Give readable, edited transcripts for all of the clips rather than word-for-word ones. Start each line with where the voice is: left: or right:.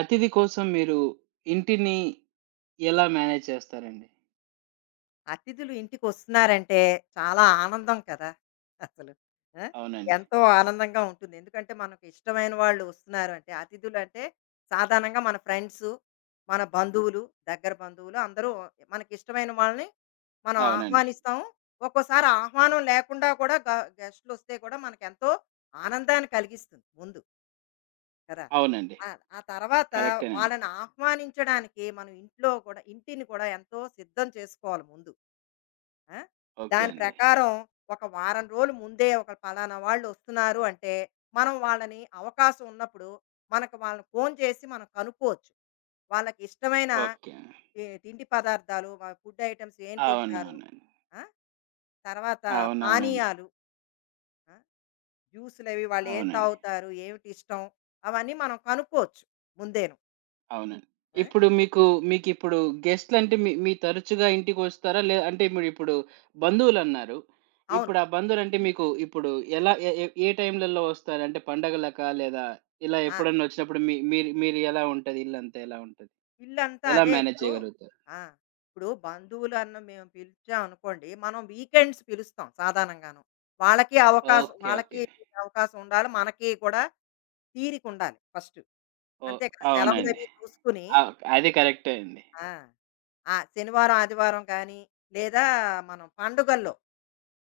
right: అతిథి కోసం మీరు ఇంటిని ఎలా మేనేజ్ చేస్తారండి?
left: అతిథులు ఇంటికొస్తున్నారంటే చాలా ఆనందం కదా! అసలు. ఆ!
right: అవునండి.
left: ఎంతో ఆనందంగా ఉంటుంది. ఎందుకంటే మనకు ఇష్టమైన వాళ్ళు వస్తున్నారు అంటే అతిథులంటే సాధారణంగా మన ఫ్రెండ్సు, మన బంధువులు, దగ్గర బంధువులు అందరూ మనకిష్టమైన వాళ్ళని మనం
right: అవునండి.
left: ఆహ్వానిస్తాము. ఒక్కోసారి ఆహ్వానం లేకుండా కూడా గెస్టులొస్తే కూడా మనకెంతో ఆనందాన్ని కలిగిస్తుంది ముందు. కదా!
right: అవునండి.
left: ఆ! ఆ తర్వాత
right: కరెక్టేనండి.
left: వాళ్ళని ఆహ్వానించడానికి మనం ఇంట్లో కూడా ఇంటిని కూడా ఎంతో సిద్ధం చేసుకోవాలి ముందు. ఆ!
right: ఓకే
left: దాని
right: అండి.
left: ప్రకారం ఒక వారం రోజులు ముందే ఒక పలానా వాళ్ళొస్తున్నారు అంటే, మనం వాళ్ళని అవకాశం ఉన్నప్పుడు మనకు వాళ్ళని ఫోను చేసి మనం కనుక్కోవచ్చు. వాళ్ళకి ఇష్టమైన
right: ఓకే.
left: ఈ తిండి పదార్థాలు, ఫుడ్ ఐటెమ్స్ ఏం తింటారు?
right: అవునవునండి.
left: ఆ! తర్వాత
right: అవునవునండి.
left: పానీయాలు. ఆ! జ్యూస్‌లవి వాళ్ళేం
right: అవునండి.
left: తాగుతారు? ఏమిటిష్టం? అవన్నీ మనం కనుక్కోవచ్చు ముందేను.
right: అవునండి.
left: ఆ!
right: ఇప్పుడు మీకు మీకిప్పుడు గెస్ట్‌లంటే మీ మీ తరచుగా ఇంటికొస్తారా? లే అంటే మీరిప్పుడు బంధువులన్నారు.
left: అవును.
right: ఇప్పుడు ఆ బంధువులంటే మీకు ఇప్పుడు ఎలా ఏ ఏ ఏ టైంలలో వస్తారు? అంటే పండగలకా? లేదా ఇలా
left: ఆ!
right: ఎప్పుడన్నా వచ్చినప్పుడు మీ మీరు మీరు ఎలా ఉంటది? ఇల్లంతా ఎలా ఉంటది?
left: ఇల్లంతా
right: ఎలా
left: అదే
right: మేనేజ్
left: ఇప్పుడు
right: చేయగలుగుతారు?
left: ఆ! ఇప్పుడు బంధువులను మేము పిలిచామనుకోండి, మనం వీకెండ్స్ పిలుస్తాం సాధారణంగాను. వాళ్ళకి అవకాశం
right: ఓకే.
left: వాళ్ళకి
right: ఓకే.
left: అవకాశం ఉండాలి. మనకి కూడా తీరికుండాలి ఫస్టు.
right: ఓహ్!
left: అంతే కదా!
right: అవునండి.
left: సెలవులవి చూసుకుని
right: అది కరెక్టే అండి.
left: ఆ! ఆ! శనివారం, ఆదివారం కానీ, లేదా మనం పండుగల్లో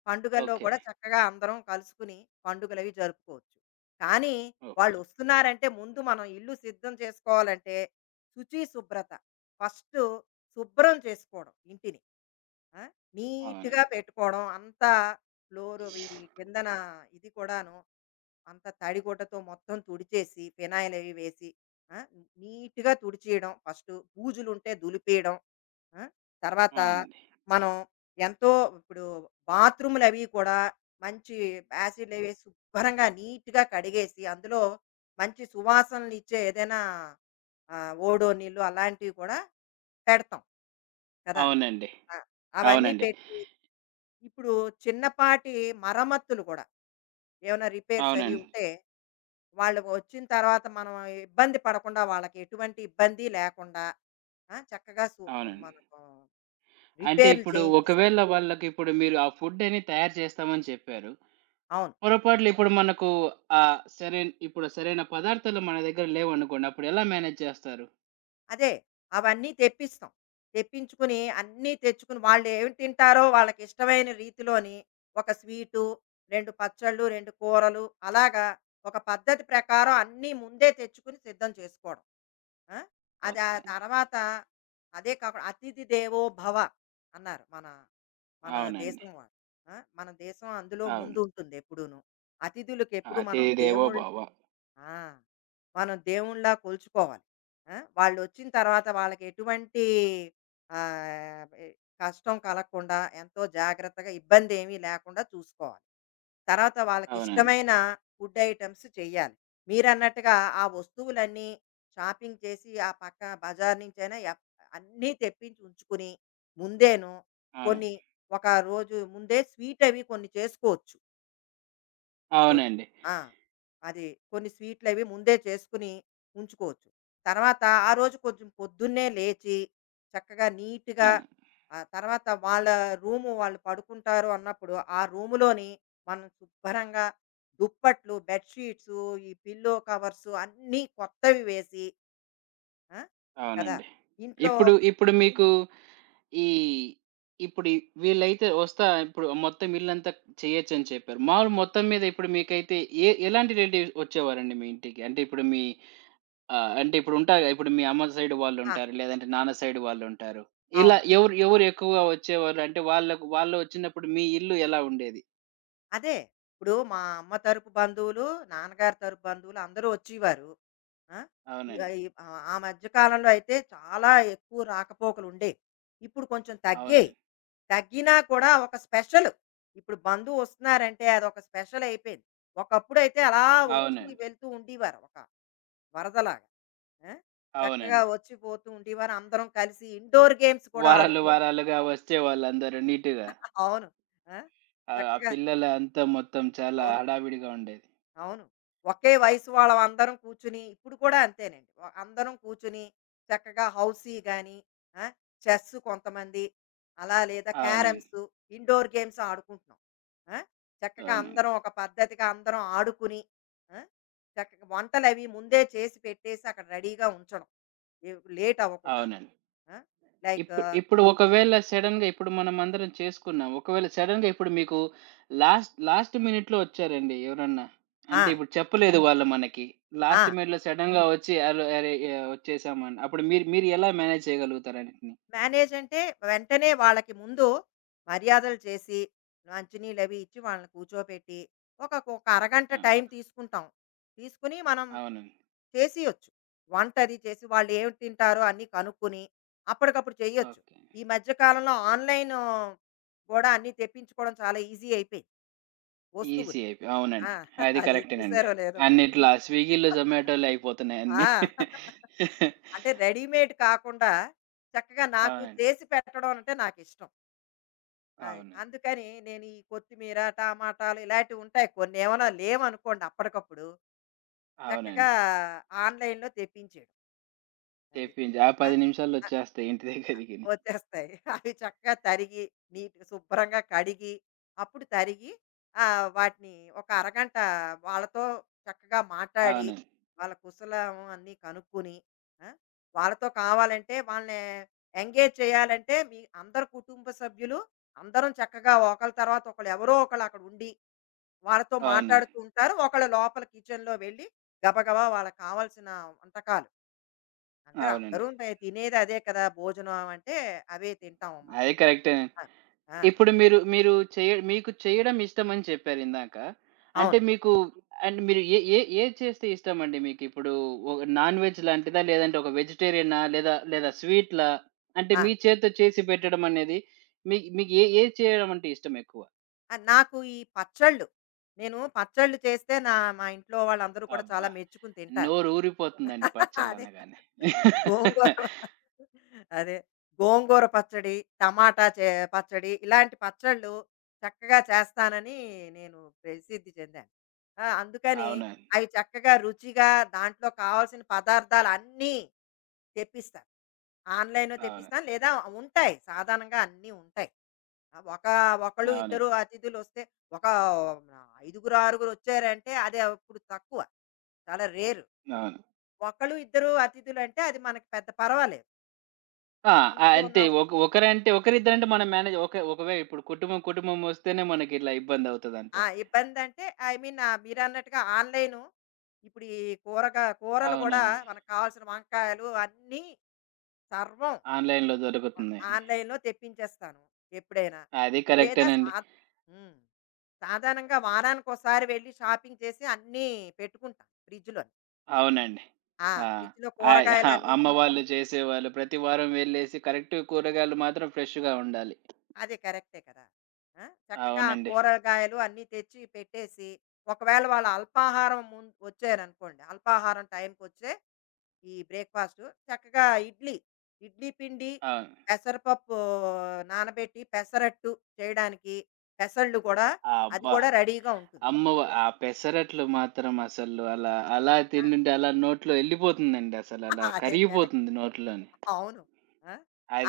left: పండుగల్లో
right: ఓకే.
left: కూడా చక్కగా అందరం కలుసుకుని పండుగలవి జరుపుకోవచ్చు. కానీ
right: ఓకే.
left: వాళ్ళు వస్తున్నారంటే ముందు మనం ఇల్లు సిద్ధం చేసుకోవాలంటే శుచి, శుభ్రత ఫస్ట్ శుభ్రం చేసుకోవడం ఇంటిని. ఆ! నీట్‌గా
right: అవునండి.
left: పెట్టుకోవడం అంతా ఫ్లోర్ అవి కిందన ఇది కూడాను అంతా తడిగుడ్డతో మొత్తం తుడిచేసి ఫినాయిల్ అవి వేసి ఆ! నీట్‌గా తుడిచేయడం ఫస్టు. బూజులుంటే దులిపేయడం. ఆ! తర్వాత
right: ఆ! అండి.
left: మనం ఎంతో ఇప్పుడు బాత్రూములవి కూడా మంచి యాసిడ్‌లవి శుభ్రంగా నీట్‌గా కడిగేసి, అందులో మంచి సువాసనలిచ్చే ఏదైనా ఓడోనిల్ అలాంటివి కూడా పెడతాం కదా!
right: అవునండి.
left: ఆ! అవన్నీ
right: అవునండి.
left: పెట్టి ఇప్పుడు చిన్నపాటి మరమ్మత్తులు కూడా ఏమైనా రిపేర్స్ అవి
right: అవునండి.
left: ఉంటే, వాళ్ళు వచ్చిన తర్వాత మనం ఇబ్బంది పడకుండా వాళ్ళకి ఎటువంటి ఇబ్బంది లేకుండా ఆ! చక్కగా సు
right: అవునండి.
left: మనకు
right: అంటే
left: రిపేర్‌లు
right: ఇప్పుడు
left: చేయించేస్తాం.
right: ఒకవేళ వాళ్ళకిప్పుడు మీరు ఆ ఫుడ్ అని తయారు చేస్తామని చెప్పారు.
left: అవును.
right: పొరపాటున ఇప్పుడు మనకు సరైన ఇప్పుడు సరైన పదార్థాలు మన దగ్గర లేవనుకోండి. అప్పుడు ఎలా మేనేజ్ చేస్తారు?
left: అదే. అవన్నీ తెప్పిస్తాం. తెప్పించుకుని అన్నీ తెచ్చుకుని వాళ్ళు ఏమి తింటారో వాళ్ళకి ఇష్టమైన రీతిలోని ఒక స్వీటు, 2 పచ్చళ్ళు, 2 కూరలు అలాగా ఒక పద్ధతి ప్రకారం అన్నీ ముందే తెచ్చుకుని సిద్ధం చేసుకోవడం. ఆ! అది ఆ
right: ఓకే.
left: తర్వాత అదే కాకుండా అతిథి దేవో భవ అన్నారు మన
right: అవునండి.
left: దేశం వాళ్ళు. మన దేశం అందులో
right: అవును.
left: ముందుంటుంది ఎప్పుడూను. అతిథులకెప్పుడు మనం
right: అతిథి దేవో
left: దేవుళ్ళ
right: భవ.
left: ఆ! మనం దేవునిలా కొలుచుకోవాలి. వాళ్ళొచ్చిన తర్వాత వాళ్ళకి ఎటువంటి ఆహ్, ఎ కష్టం కలగకుండా ఎంతో జాగ్రత్తగా ఇబ్బందేమీ లేకుండా చూసుకోవాలి. తర్వాత
right: అవునండి.
left: వాళ్ళకిష్టమైన ఫుడ్ ఐటెమ్స్ చెయ్యాలి. మీరన్నట్టుగా ఆ వస్తువులన్నీ షాపింగ్ చేసి ఆ పక్క బజార్ నుంచైనా అన్నీ తెప్పించి ఉంచుకుని, ముందేను
right: అవును.
left: కొన్ని ఒక రోజు ముందే స్వీట్ అవి కొన్ని చేసుకోవచ్చు. కొన్
right: అవునండి.
left: ఆ! అది కొన్ని స్వీట్లవి ముందే చేసుకొని ఉంచుకోవచ్చు. తర్వాత ఆ రోజు కొంచెం పొద్దున్నే లేచి, చక్కగా నీట్‌గా
right: అవును.
left: తర్వాత వాళ్ళ రూము వాళ్ళు పడుకుంటారు అన్నప్పుడు, ఆ రూములోని మనం శుభ్రంగా దుప్పట్లు, బెడ్ షీట్సు, ఈ పిల్లో కవర్సు అన్నీ కొత్తవి వేసి ఆ! కదా!
right: అవునండి.
left: ఇంట్లో
right: ఇప్పుడు మీకు ఈ ఈ వీళ్ళైతే వస్తా ఇప్పుడు మొత్తం ఇల్లంతా చేయొచ్చని చెప్పారు. మాములు మొత్తం మీద ఇప్పుడు మీకైతే ఎలాంటి రిలేటివ్స్ వచ్చేవారండి మీ ఇంటికి? అంటే ఇప్పుడు మీ అంటే ఇప్పుడు ఉంటారుగా ఇప్పుడు మీ అమ్మ సైడ్
left: ఆ!
right: వాళ్ళుంటారు, లేదంటే నాన్న సైడ్ వాళ్ళుంటారు. ఇలా
left: అవును.
right: ఎవరు ఎక్కువగా వచ్చేవారు? అంటే వాళ్ళకు వాళ్ళు వచ్చినప్పుడు మీ ఇల్లు ఎలా ఉండేది?
left: అదే. ఇప్పుడు మా అమ్మ తరపు బంధువులు, నాన్నగారి తరపు బంధువులు అందరూ వచ్చేవారు. ఆ! ఈ
right: అవునండి.
left: ఆహ్, ఈ ఆహ్, ఆ మధ్య కాలంలో అయితే చాలా ఎక్కువ రాకపోకలుండేవి. ఇప్పుడు కొంచెం తగ్గాయి.
right: అవునండి.
left: తగ్గినా కూడా ఒక స్పెషల్. ఇప్పుడు బంధువు వస్తున్నారంటే అదొక స్పెషల్ అయిపోయింది. ఒకప్పుడైతే అలా వచ్చి
right: అవునండి.
left: వెళ్తూ ఉండేవారు. ఒక వరదలాగా. ఆ! చక్కగా
right: అవునండి.
left: వచ్చి పోతూ ఉండేవారు. అందరం కలిసి ఇండోర్ గేమ్స్ కూడా ఆడుకునే
right: వారాలుగా వచ్చేవాళ్ళందరూ నీట్‌గా.
left: అవును. ఆ!
right: ఆ! ఆ
left: చక్కగా
right: పిల్లల అంతా మొత్తం చాలా
left: అవును.
right: హడావిడిగా ఉండేది.
left: అవును. ఒకే వయసు వాళ్ళమందరం కూర్చుని ఇప్పుడు కూడా అంతేనండి. అందరం కూర్చుని చక్కగా హౌసీ గాని, ఆ! చెస్ కొంతమంది, అలా లేదా
right: అవునండి.
left: క్యారమ్స్, ఇండోర్ గేమ్స్ ఆడుకుంటున్నాం. ఆ! చక్కగా
right: అవునండి.
left: అందరం ఒక పద్ధతిగా అందరం ఆడుకుని, ఆ! చక్కగా వంటలవి ముందే చేసి పెట్టేసి అక్కడ రెడీగా ఉంచడం. లేట్ అవ్వకుండాను.
right: అవునండి.
left: ఆ! లైక్
right: ఇప్పుడు ఇప్పుడు ఒకవేళ సడెన్‌గా ఇప్పుడు మనమందరం చేసుకున్నాం. ఒకవేళ సడెన్‌గా ఇప్పుడు మీకు లాస్ట్ లాస్ట్ మినిట్‌లో వచ్చారండి ఎవరన్నా. అంటే
left: ఆ!
right: ఇప్పుడు చెప్పలేదు వాళ్ళు మనకి.
left: ఆ!
right: లాస్ట్ మినిట్‌లో సడెన్‌గా వచ్చి "అరె! అరె! యాహ్! వచ్చేసామని" అప్పుడు మీరు మీరు ఎలా మేనేజ్ చేయగలుగుతారు అన్నిటిని?
left: మేనేజ్ అంటే వెంటనే వాళ్ళకి ముందు మర్యాదలు చేసి, మంచినీళ్ళు అవి ఇచ్చి వాళ్ళని కూర్చోపెట్టి, ఒక ఒక అరగంట
right: అవును.
left: టైం తీసుకుంటాం. తీసుకొని మనం
right: అవునండి.
left: చేసియొచ్చు. వంట అది చేసి వాళ్ళు ఏం తింటారో అన్నీ కనుక్కొని, అప్పటికప్పుడు చేయొచ్చు.
right: ఓకే.
left: ఈ మధ్య కాలంలో ఆన్‌లైన్ కూడా అన్నీ తెప్పించుకోవడం చాలా ఈజీ అయిపోయింది
right: ఈజీ
left: వస్తువులు.
right: అయిపోయి
left: ఆ!
right: అవునండి. అది
left: అది
right: కరెక్టేనండి.
left: చూసారో లేదో మీరు.
right: అన్నిట్లా స్విగ్గీలో, జొమాటోలో అయిపోతున్నాయి అన్నీ.
left: ఆ! అంటే రెడీమేడ్ కాకుండా చక్కగా నాకు
right: అవునండి.
left: చేసి పెట్టడం అంటే నాకిష్టం. అది.
right: అవును.
left: అందుకని నేను ఈ కొత్తిమీర, టమాటాలు ఇలాంటివి ఉంటాయి. కొన్ని ఏమైనా లేవనుకోండి అప్పటికప్పుడు, చక్కగా
right: అవునండి.
left: ఆన్‌లైన్‌లో తెప్పించేయడం. అది.
right: తెప్పించి ఆ
left: ఆ!
right: 10 నిమిషాల్లో వచ్చేస్తాయి ఇంటి దగ్గరికిని.
left: వచ్చేస్తాయి. అవి చక్కగా తరిగి, నీట్‌గా శుభ్రంగా కడిగి, అప్పుడు తరిగి వాటిని ఒక అరగంట వాళ్ళతో చక్కగా మాట్లాడి,
right: అవునండి.
left: వాళ్ళ కుశలం అన్నీ కనుక్కొని, ఆ! వాళ్ళతో కావాలంటే వాళ్ళని ఎంగేజ్ చేయాలంటే, మీ అందరు కుటుంబ సభ్యులు అందరం చక్కగా ఒకళ్ళ తర్వాత ఒకళ్ళు ఎవరో ఒకళ్ళు అక్కడ ఉండి, వాళ్ళతో
right: అవును.
left: మాట్లాడుతూ ఉంటారు. ఒకళ్ళు లోపల కిచెన్‌లో వెళ్ళి గబగబా వాళ్ళకి కావాల్సిన వంటకాలు అందరూ
right: అవునండి.
left: అందరూ తినేది అదే కదా! భోజనం అంటే అవే తింటాం మనం.
right: అదే కరెక్టేనండి.
left: ఆ! ఆ!
right: ఇప్పుడు మీరు మీరు చేయ మీకు చేయడం ఇష్టమని చెప్పారిందాక. అంటే
left: అవును.
right: మీకు అండ్ మీరు ఏ ఏ ఏది చేస్తే ఇష్టమండి మీకిప్పుడు? ఒక నాన్ వెజ్ లాంటిదా? లేదంటే ఒక వెజిటేరియనా? లేదా లేదా స్వీట్‌లా? అంటే
left: ఆ!
right: మీ చేత్తో చేసి పెట్టడం అనేది మీ మీకు ఏది చేయడం అంటే ఇష్టం ఎక్కువ?
left: నాకు ఈ పచ్చళ్ళు, నేను పచ్చళ్ళు చేస్తే మా ఇంట్లో వాళ్ళందరూ కూడా
right: అబ్బా!
left: చాలా మెచ్చుకుని తింటారు.
right: నోరు ఊరిపోతుందండి
left: అదే.
right: పచ్చళ్ళనగానే.
left: గోంగూర ప- అదే. గోంగూర పచ్చడి, టమాటా చే పచ్చడి ఇలాంటి పచ్చళ్ళు చక్కగా చేస్తానని నేను ప్రసిద్ధి చెందాను. అందుకని
right: అవునండి.
left: అవి చక్కగా రుచిగా దాంట్లో కావాల్సిన పదార్థాలు అన్నీ తెప్పిస్తాను. ఆన్‌లైన్‌లో
right: అవును.
left: తెప్పిస్తాను. లేదా ఉంటాయి. సాధారణంగా అన్నీ ఉంటాయి. ఆ, ఒక ఒకళ్ళు
right: అవును.
left: ఇద్దరు అతిథులు వస్తే ఒక ఐదుగురు ఆరుగురు వచ్చారంటే అది అప్పుడు తక్కువ చాలా రేరు
right: అవును.
left: ఒకళ్ళు ఇద్దరు అతిథులు అంటే అది మనకి పెద్ద పర్వాలేదు
right: ఆ!
left: ఇంట్లో
right: అంటే
left: ఉన్న
right: ఒక ఒకరిద్దరంటే మనం మేనేజ్ ఒక ఒకవే ఇప్పుడు కుటుంబం వస్తేనే మనకిట్లా ఇబ్బందవుతదంట.
left: ఆ ఇబ్బంది అంటే ఐ మీన్ మీరు అన్నట్టుగా ఆన్లైన్ ఇప్పుడు ఈ కూరలు కూడా
right: అవునండి.
left: మనకు కావాల్సిన వంకాయలు అన్నీ సర్వం
right: ఆన్‌లైన్‌లో దొరుకుతుందండి.
left: ఆన్లైన్లో తెప్పించేస్తాను ఎప్పుడైనా
right: అది
left: లేదా
right: కరెక్టేనండి.
left: ఉమ్, సాధారణంగా వారానికి ఒకసారి వెళ్ళి షాపింగ్ చేసి అన్నీ పెట్టుకుంటాను ఫ్రిడ్జ్లో
right: అవునండి.
left: ఆ!
right: ఆ!
left: ఫ్రిడ్జ్‌లో
right: ఆ!
left: కూరగాయలన్నీ ఉం
right: అమ్మ వాళ్ళు చేసేవాళ్ళు ప్రతి వారం వెళ్ళేసి కరెక్ట్ కూరగాయలు మాత్రం ఫ్రెష్‌గా ఉండాలి.
left: అది కరెక్టే కదా! ఆ! చక్కగా ఆ
right: అవునండి.
left: కూరగాయలు అన్నీ తెచ్చి పెట్టేసి, ఒకవేళ వాళ్ళ అల్పాహారం ముం వచ్చారనుకోండి, అల్పాహారం టైంకొచ్చే ఈ బ్రేక్‌ఫాస్టు చక్కగా ఇడ్లీ, ఇడ్లీ పిండి,
right: అవును.
left: పెసరపప్పు నానబెట్టి పెసరట్టు చేయడానికి, పెసళ్ళు కూడా
right: ఆ,
left: అది
right: అబ్బా!
left: కూడా రెడీగా ఉంటుంది.
right: ఆ పెసరట్లు మాత్రం అసలు అలా అలా
left: ఆ!
right: తింటుంటే అలా నోట్లో ఎళ్ళిపోతుందండి అసలలా
left: అదే కరెక్ట్.
right: కరిగిపోతుంది నోట్లోని.
left: అవును. ఆ!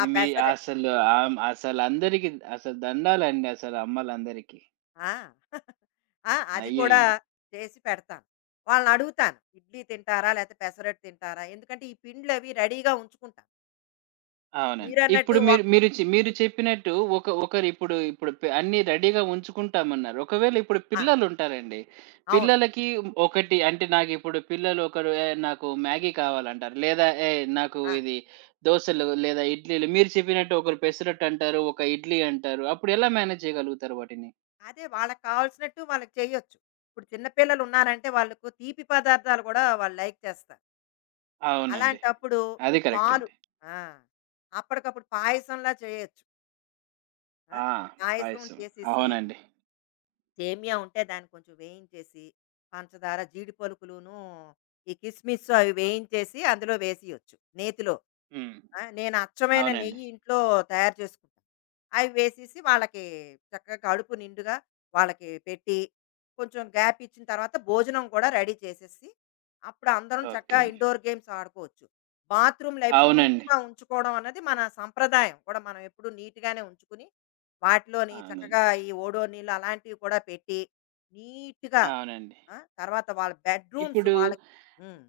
left: ఆ
right: మీ
left: పెసర
right: అసలు అసలందరికి అసలు దండాలండి అసలు అమ్మలందరికీ.
left: ఆ! అది కూడా
right: అయ్యయ్యో!
left: చేసి పెడతాను. వాళ్ళనడుగుతాను. ఇడ్లీ తింటారా? లేతే పెసరట్టు తింటారా? ఎందుకంటే ఈ పిండ్లవి రెడీగా ఉంచుకుంటాను.
right: అవునండి. ఇప్పుడు
left: మీరన్నట్టు
right: మీరు
left: ఒక్
right: మీరు చె మీరు చెప్పినట్టు ఒకరిప్పుడు ఇప్పుడు పె అన్నీ రెడీగా ఉంచుకుంటామన్నారు. ఒకవేళ ఇప్పుడు
left: ఆ!
right: పిల్లలుంటారండి.
left: అవును.
right: పిల్లలకి ఒకటి అంటే నాకిప్పుడు పిల్లలు ఒకరు "ఏ నాకు మ్యాగీ కావాలంటారు." లేదా "ఏయ్! నాకు
left: ఆ!
right: ఇది దోసలు లేదా ఇడ్లీలు" మీరు చెప్పినట్టు ఒకరు పెసరట్టు అంటారు, ఒక ఇడ్లీ అంటారు. అప్పుడెలా మేనేజ్ చేయగలుగుతారు వాటిని?
left: అదే వాళ్ళకి కావాల్సినట్టు వాళ్ళకి చేయొచ్చు. ఇప్పుడు చిన్న పిల్లలున్నారంటే వాళ్ళకు తీపి పదార్థాలు గూడా వాళ్ళు లైక్ చేస్తారు.
right: అవునండి.
left: అలాంటప్పుడు
right: అది కరెక్ట్
left: పాలు
right: అండి.
left: ఆ! అప్పటికప్పుడు పాయసంలా చేయొచ్చు. ఆ!
right: ఆ!
left: పాయసం
right: పాయసం.
left: చేసేసి
right: అవునండి.
left: సేమియా ఉంటే దాన్ని కొంచెం వేయించేసి, పంచదార, జీడి పలుకులును, ఈ కిస్మిస్ అవి వేయించేసి అందులో వేసియొచ్చు నేతిలో.
right: హ్మ్.
left: నేను అచ్చమైన
right: అవునండి.
left: నెయ్యి ఇంట్లో తయారు చేసుకుంటా. అవి వేసేసి వాళ్ళకి చక్కగా కడుపు నిండుగా వాళ్ళకి పెట్టి కొంచెం గ్యాప్ ఇచ్చిన తర్వాత భోజనం కూడా రెడీ చేసేసి అప్పుడు అందరం చక్కగా
right: ఓకే.
left: ఇండోర్ గేమ్స్ ఆడుకోవచ్చు బాత్రూమ్లు అవి
right: అవునండి.
left: నీట్గా ఉంచుకోవడం అన్నది మన సంప్రదాయం కూడా మనం ఎప్పుడు నీట్గానే ఉంచుకుని వాటిలోని చక్కగా
right: అవునండి.
left: ఈ ఓడో నీళ్ళు అలాంటివి కూడా పెట్టి నీట్గా
right: అవునండి.
left: ఆ, తర్వాత వాళ్ళ బెడ్రూమ్స్
right: ఇప్పుడు
left: వాళ్ళకి ఉమ్,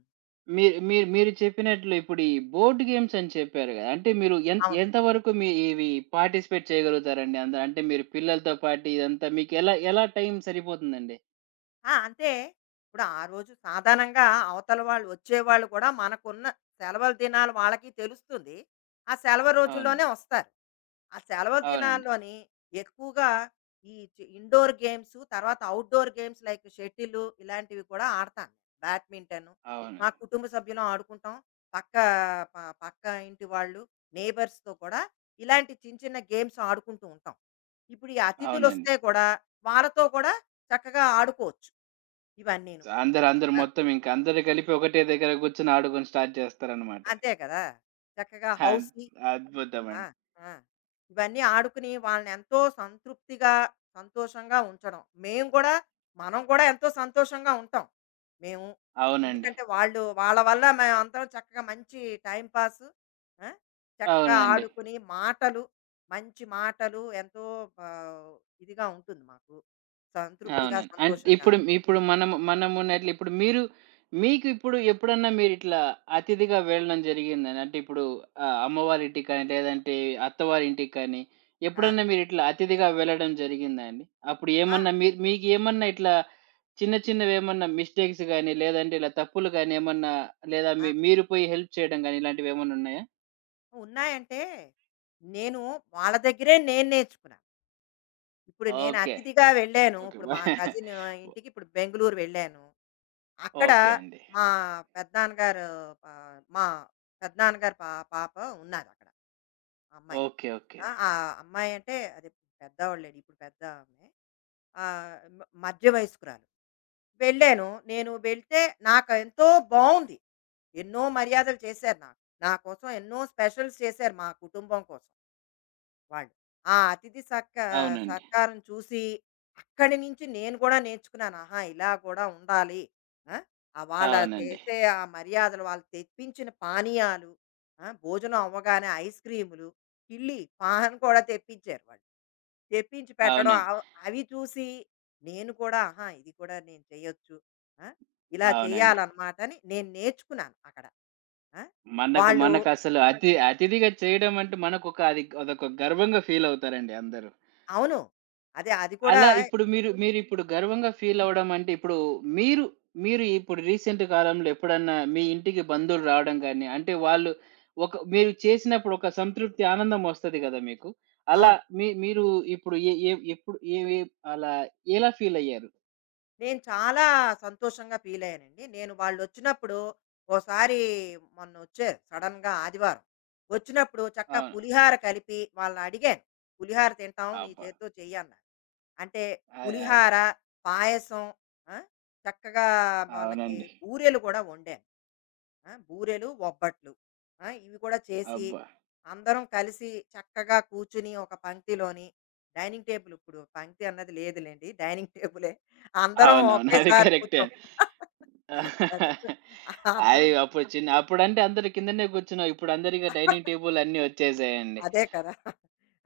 right: మీరు మీరు మీరు చెప్పినట్లు ఇప్పుడు ఈ బోర్డ్ గేమ్స్ అని చెప్పారు గదా! అంటే మీరు
left: అవును
right: ఎంత వరకు మీ ఇవి పార్టిసిపేట్ చేయగలుగుతారండి? అందరు అంటే మీరు పిల్లలతో పాటు ఇదంతా మీకెలా ఎలా టైం సరిపోతుందండి?
left: అంతే. ఇప్పుడు ఆ రోజు సాధారణంగా అవతల వాళ్ళు వచ్చేవాళ్ళు కూడా మనకున్న సెలవుల దినాలు వాళ్ళకి తెలుస్తుంది. ఆ సెలవు రోజుల్లోనే
right: అవునండి.
left: వస్తారు. ఆ సెలవు
right: అవునండి.
left: దినాల్లోని ఎక్కువగా ఈ చి ఇండోర్ గేమ్స్, తర్వాత ఔట్‌డోర్ గేమ్స్ లైక్ షటిలు ఇలాంటివి కూడా ఆడతాను. బ్యాడ్మింటను. మా
right: అవునండి.
left: కుటుంబ సభ్యులం ఆడుకుంటాం. పక్క ప పక్క ఇంటి వాళ్ళు, నేబర్స్‌తో కూడా ఇలాంటి చిన్న చిన్న గేమ్స్ ఆడుకుంటూ ఉంటాం. ఇప్పుడు ఈ
right: అవునండి.
left: అతిథులొస్తే కూడా వాళ్ళతో కూడా చక్కగా ఆడుకోవచ్చు. ఇవన్నీను.
right: అందరు అందరు
left: ఆ!
right: మొత్తం ఇంక అందరూ కలిపి ఒకటే దగ్గర కూర్చొని ఆడుకొని స్టార్ట్ చేస్తారనమాట.
left: అంతే కదా! చక్కగా
right: అద్
left: హౌసీ ఆ!
right: అద్భుతమండి.
left: ఆ! ఇవన్నీ ఆడుకుని వాళ్ళనెంతో సంతృప్తిగా, సంతోషంగా ఉంచడం. మేము కూడా మనం కూడా ఎంతో సంతోషంగా ఉంటాం. మేము.
right: అవునండి.
left: ఎందుకంటే వాళ్ళు వాళ్ళ వల్ల మేమందరం చక్కగా మంచి టైమ్ పాస్ ఆ! చక్కగా
right: అవునండి.
left: ఆడుకుని మాటలు, మంచి మాటలు ఎంతో ఆహ్, ఇదిగా ఉంటుంది మాకు. సంతృప్తిగా,
right: అవునండి. అంటే
left: సంతోషంగా.
right: ఇప్పుడు ఇప్పుడు మనం మనమున్నట్లు ఇప్పుడు మీరు మీకు ఇప్పుడు ఎప్పుడన్నా మీరిట్లా అతిథిగా వెళ్ళడం జరిగిందని? అంటే ఇప్పుడు అమ్మవారి ఇంటికి కానీ, లేదంటే అత్తవారి ఇంటికి కానీ,
left: ఆ!
right: ఎప్పుడన్నా మీరిట్లా అతిథిగా వెళ్ళడం జరిగిందా అండి? అప్పుడు
left: ఆ!
right: ఏమన్నా మీ మీకేమన్నా ఇట్లా చిన్న చిన్నవేమన్నా మిస్టేక్స్ గాని, లేదంటే ఇలా తప్పులు గాని ఏమన్నా లేదా మీ మీరు పోయి హెల్ప్ చేయడం గాని ఇలాంటివేమన్నా ఉన్నాయా?
left: ఉన్నాయంటే, నేను వాళ్ళ దగ్గరే నేను నేర్చుకున్నాను. ఇప్పుడు నేను
right: ఓకే.
left: అతిథిగా వెళ్ళాను.
right: ఓకే.
left: ఇప్పుడు మా కజిన్ ఇంటికి ఇప్పుడు బెంగుళూరు వెళ్ళాను. అక్కడ
right: ఓకే అండి.
left: మా పెదనాన్నగారు మా పెదనాన్నగారి పాప ఉన్నారక్కడ. ఆ అమ్మాయి.
right: ఓకే. ఓకే.
left: ఆ అమ్మాయి అంటే అది పెద్దవాళ్ళేలే ఇప్పుడు పెద్ద ఆమె. ఆహ్, మ మధ్య వయస్కురాలు. వెళ్ళాను. నేను వెళ్తే నాకు ఎంతో బావుంది. ఎన్నో మర్యాదలు చేశారు నాకు. నా కోసం ఎన్నో స్పెషల్స్ చేశారు మా కుటుంబం కోసం. వాళ్ళు. ఆ అతిథి సత్క
right: అవునండి.
left: సత్కారం చూసి అక్కడి నుంచి నేను కూడా నేర్చుకున్నాను. ఆహా! ఇలా కూడా ఉండాలి. ఆ! వాళ్ళ
right: అవునండి.
left: చేసే ఆ మర్యాదలు, వాళ్ళు తెప్పించిన పానీయాలు, భోజనం అవ్వగానే ఐస్ క్రీములు, కిళ్ళి, పాన్ కూడా తెప్పించారు వాళ్ళు. తెప్పించి పెట్టడం
right: అవునండి.
left: అవ్ అవి చూసి నేను కూడా ఆహా! ఇది కూడా నేను చేయొచ్చు. ఆ! ఇలా
right: అవునండి.
left: చేయాలన్నమాట అని నేను నేర్చుకున్నాను అక్కడ. ఆ!
right: మనకు
left: వాళ్ళు
right: మనకసలు అతిథిగా చేయడం అంటే మనకొక అది అదొక గర్వంగా ఫీల్ అవుతారండి అందరూ.
left: అవును. అదే అది కూడా
right: అలా ఇప్పుడు మీరిప్పుడు గర్వంగా ఫీల్ అవ్వడం అంటే ఇప్పుడు మీరు, మీరు ఇప్పుడు రీసెంట్ కాలంలో ఎప్పుడన్నా మీ ఇంటికి బంధువులు రావడం గాని, అంటే వాళ్ళు ఒక మీరు చేసినప్పుడు ఒక సంతృప్తి, ఆనందం వస్తది గదా మీకు. అలా
left: అవును.
right: మీ మీరు ఇప్పుడు ఏ ఏ ఎప్పుడు ఏ ఏ అలా ఎలా ఫీల్ అయ్యారు?
left: నేను చాలా సంతోషంగా ఫీల్ అయ్యానండి. నేను వాళ్ళొచ్చినప్పుడు ఓసారి మొన్నొచ్చారు సడెన్‌గా ఆదివారం. వచ్చినప్పుడు చక్కగా
right: అవును.
left: పులిహార కలిపి వాళ్ళనడిగాను. పులిహార తింటాం నీ
right: అబ్బా!
left: చేత్తో చెయ్యన్నారు. అంటే
right: అ! అ!
left: పులిహార, పాయసం ఆ! చక్కగా వాళ్ళకి
right: అవునండి.
left: బూరెలు కూడా వండాను. ఆ, బూరెలు బొబ్బట్లు ఆ, ఇవి కూడా చేసి
right: అబ్బా!
left: అందరం కలిసి చక్కగా కూర్చుని ఒక పంక్తిలోని డైనింగ్ టేబుల్ ఇప్పుడు పంక్తి అన్నది లేదులేండి డైనింగ్ టేబులే అందరం
right: అవునవును. అది
left: ఒకేసారి
right: కరెక్టే.
left: కూర్చో అదే అందరం
right: అప్పుడు చిన్న అప్పుడంటే అందరు కిందనే కూర్చున్నాం. ఇప్పుడు అందరిక డైనింగ్ టేబుల్ అన్నీ వచ్చేసాయండి.
left: అదే కదా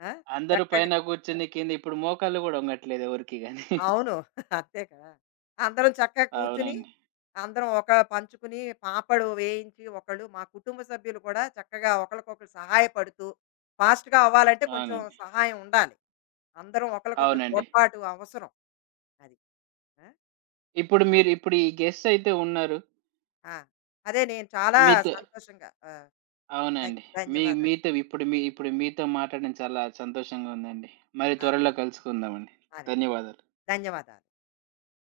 left: ఆ,
right: అందరూ
left: చక్కగా
right: పైన కూర్చొని కింద ఇప్పుడు మోకాళ్ళు గూడా ఒంగట్లేదు ఎవరికీ గాని.
left: అవును. అంతే కదా! అందరం చక్కగా కూర్చుని,
right: అవునండి.
left: అందరం ఒక పంచుకుని పాపడు వేయించి ఒకళ్ళు మా కుటుంబ సభ్యులు కూడా చక్కగా ఒకళ్ళకొకళ్ళు సహాయపడుతూ, ఫాస్ట్‌గా అవ్వాలంటే కొంచెం
right: అవునండి.
left: సహాయం ఉండాలి. అందరం ఒకళ్ళకొకళ్ళు
right: అవునండి.
left: తోడ్పాటు అవసరం. అది. ఆ!
right: ఇప్పుడు మీరు ఇప్పుడు ఈ గెస్ట్ అయితే ఉన్నారు.
left: ఆ! అదే నేను చాలా
right: మీతో
left: సంతోషంగా ఆహ్, ధన్
right: అవునండి. మీ
left: ధన్యవాదాలు.
right: మీతో ఇప్పుడు మీ ఇప్పుడు మీతో మాట్లాడడం చాలా సంతోషంగా ఉందండి. మరి
left: ఆ!
right: త్వరలో కలుసుకుందామండి.
left: అదే.
right: ధన్యవాదాలు.
left: ధన్యవాదాలు.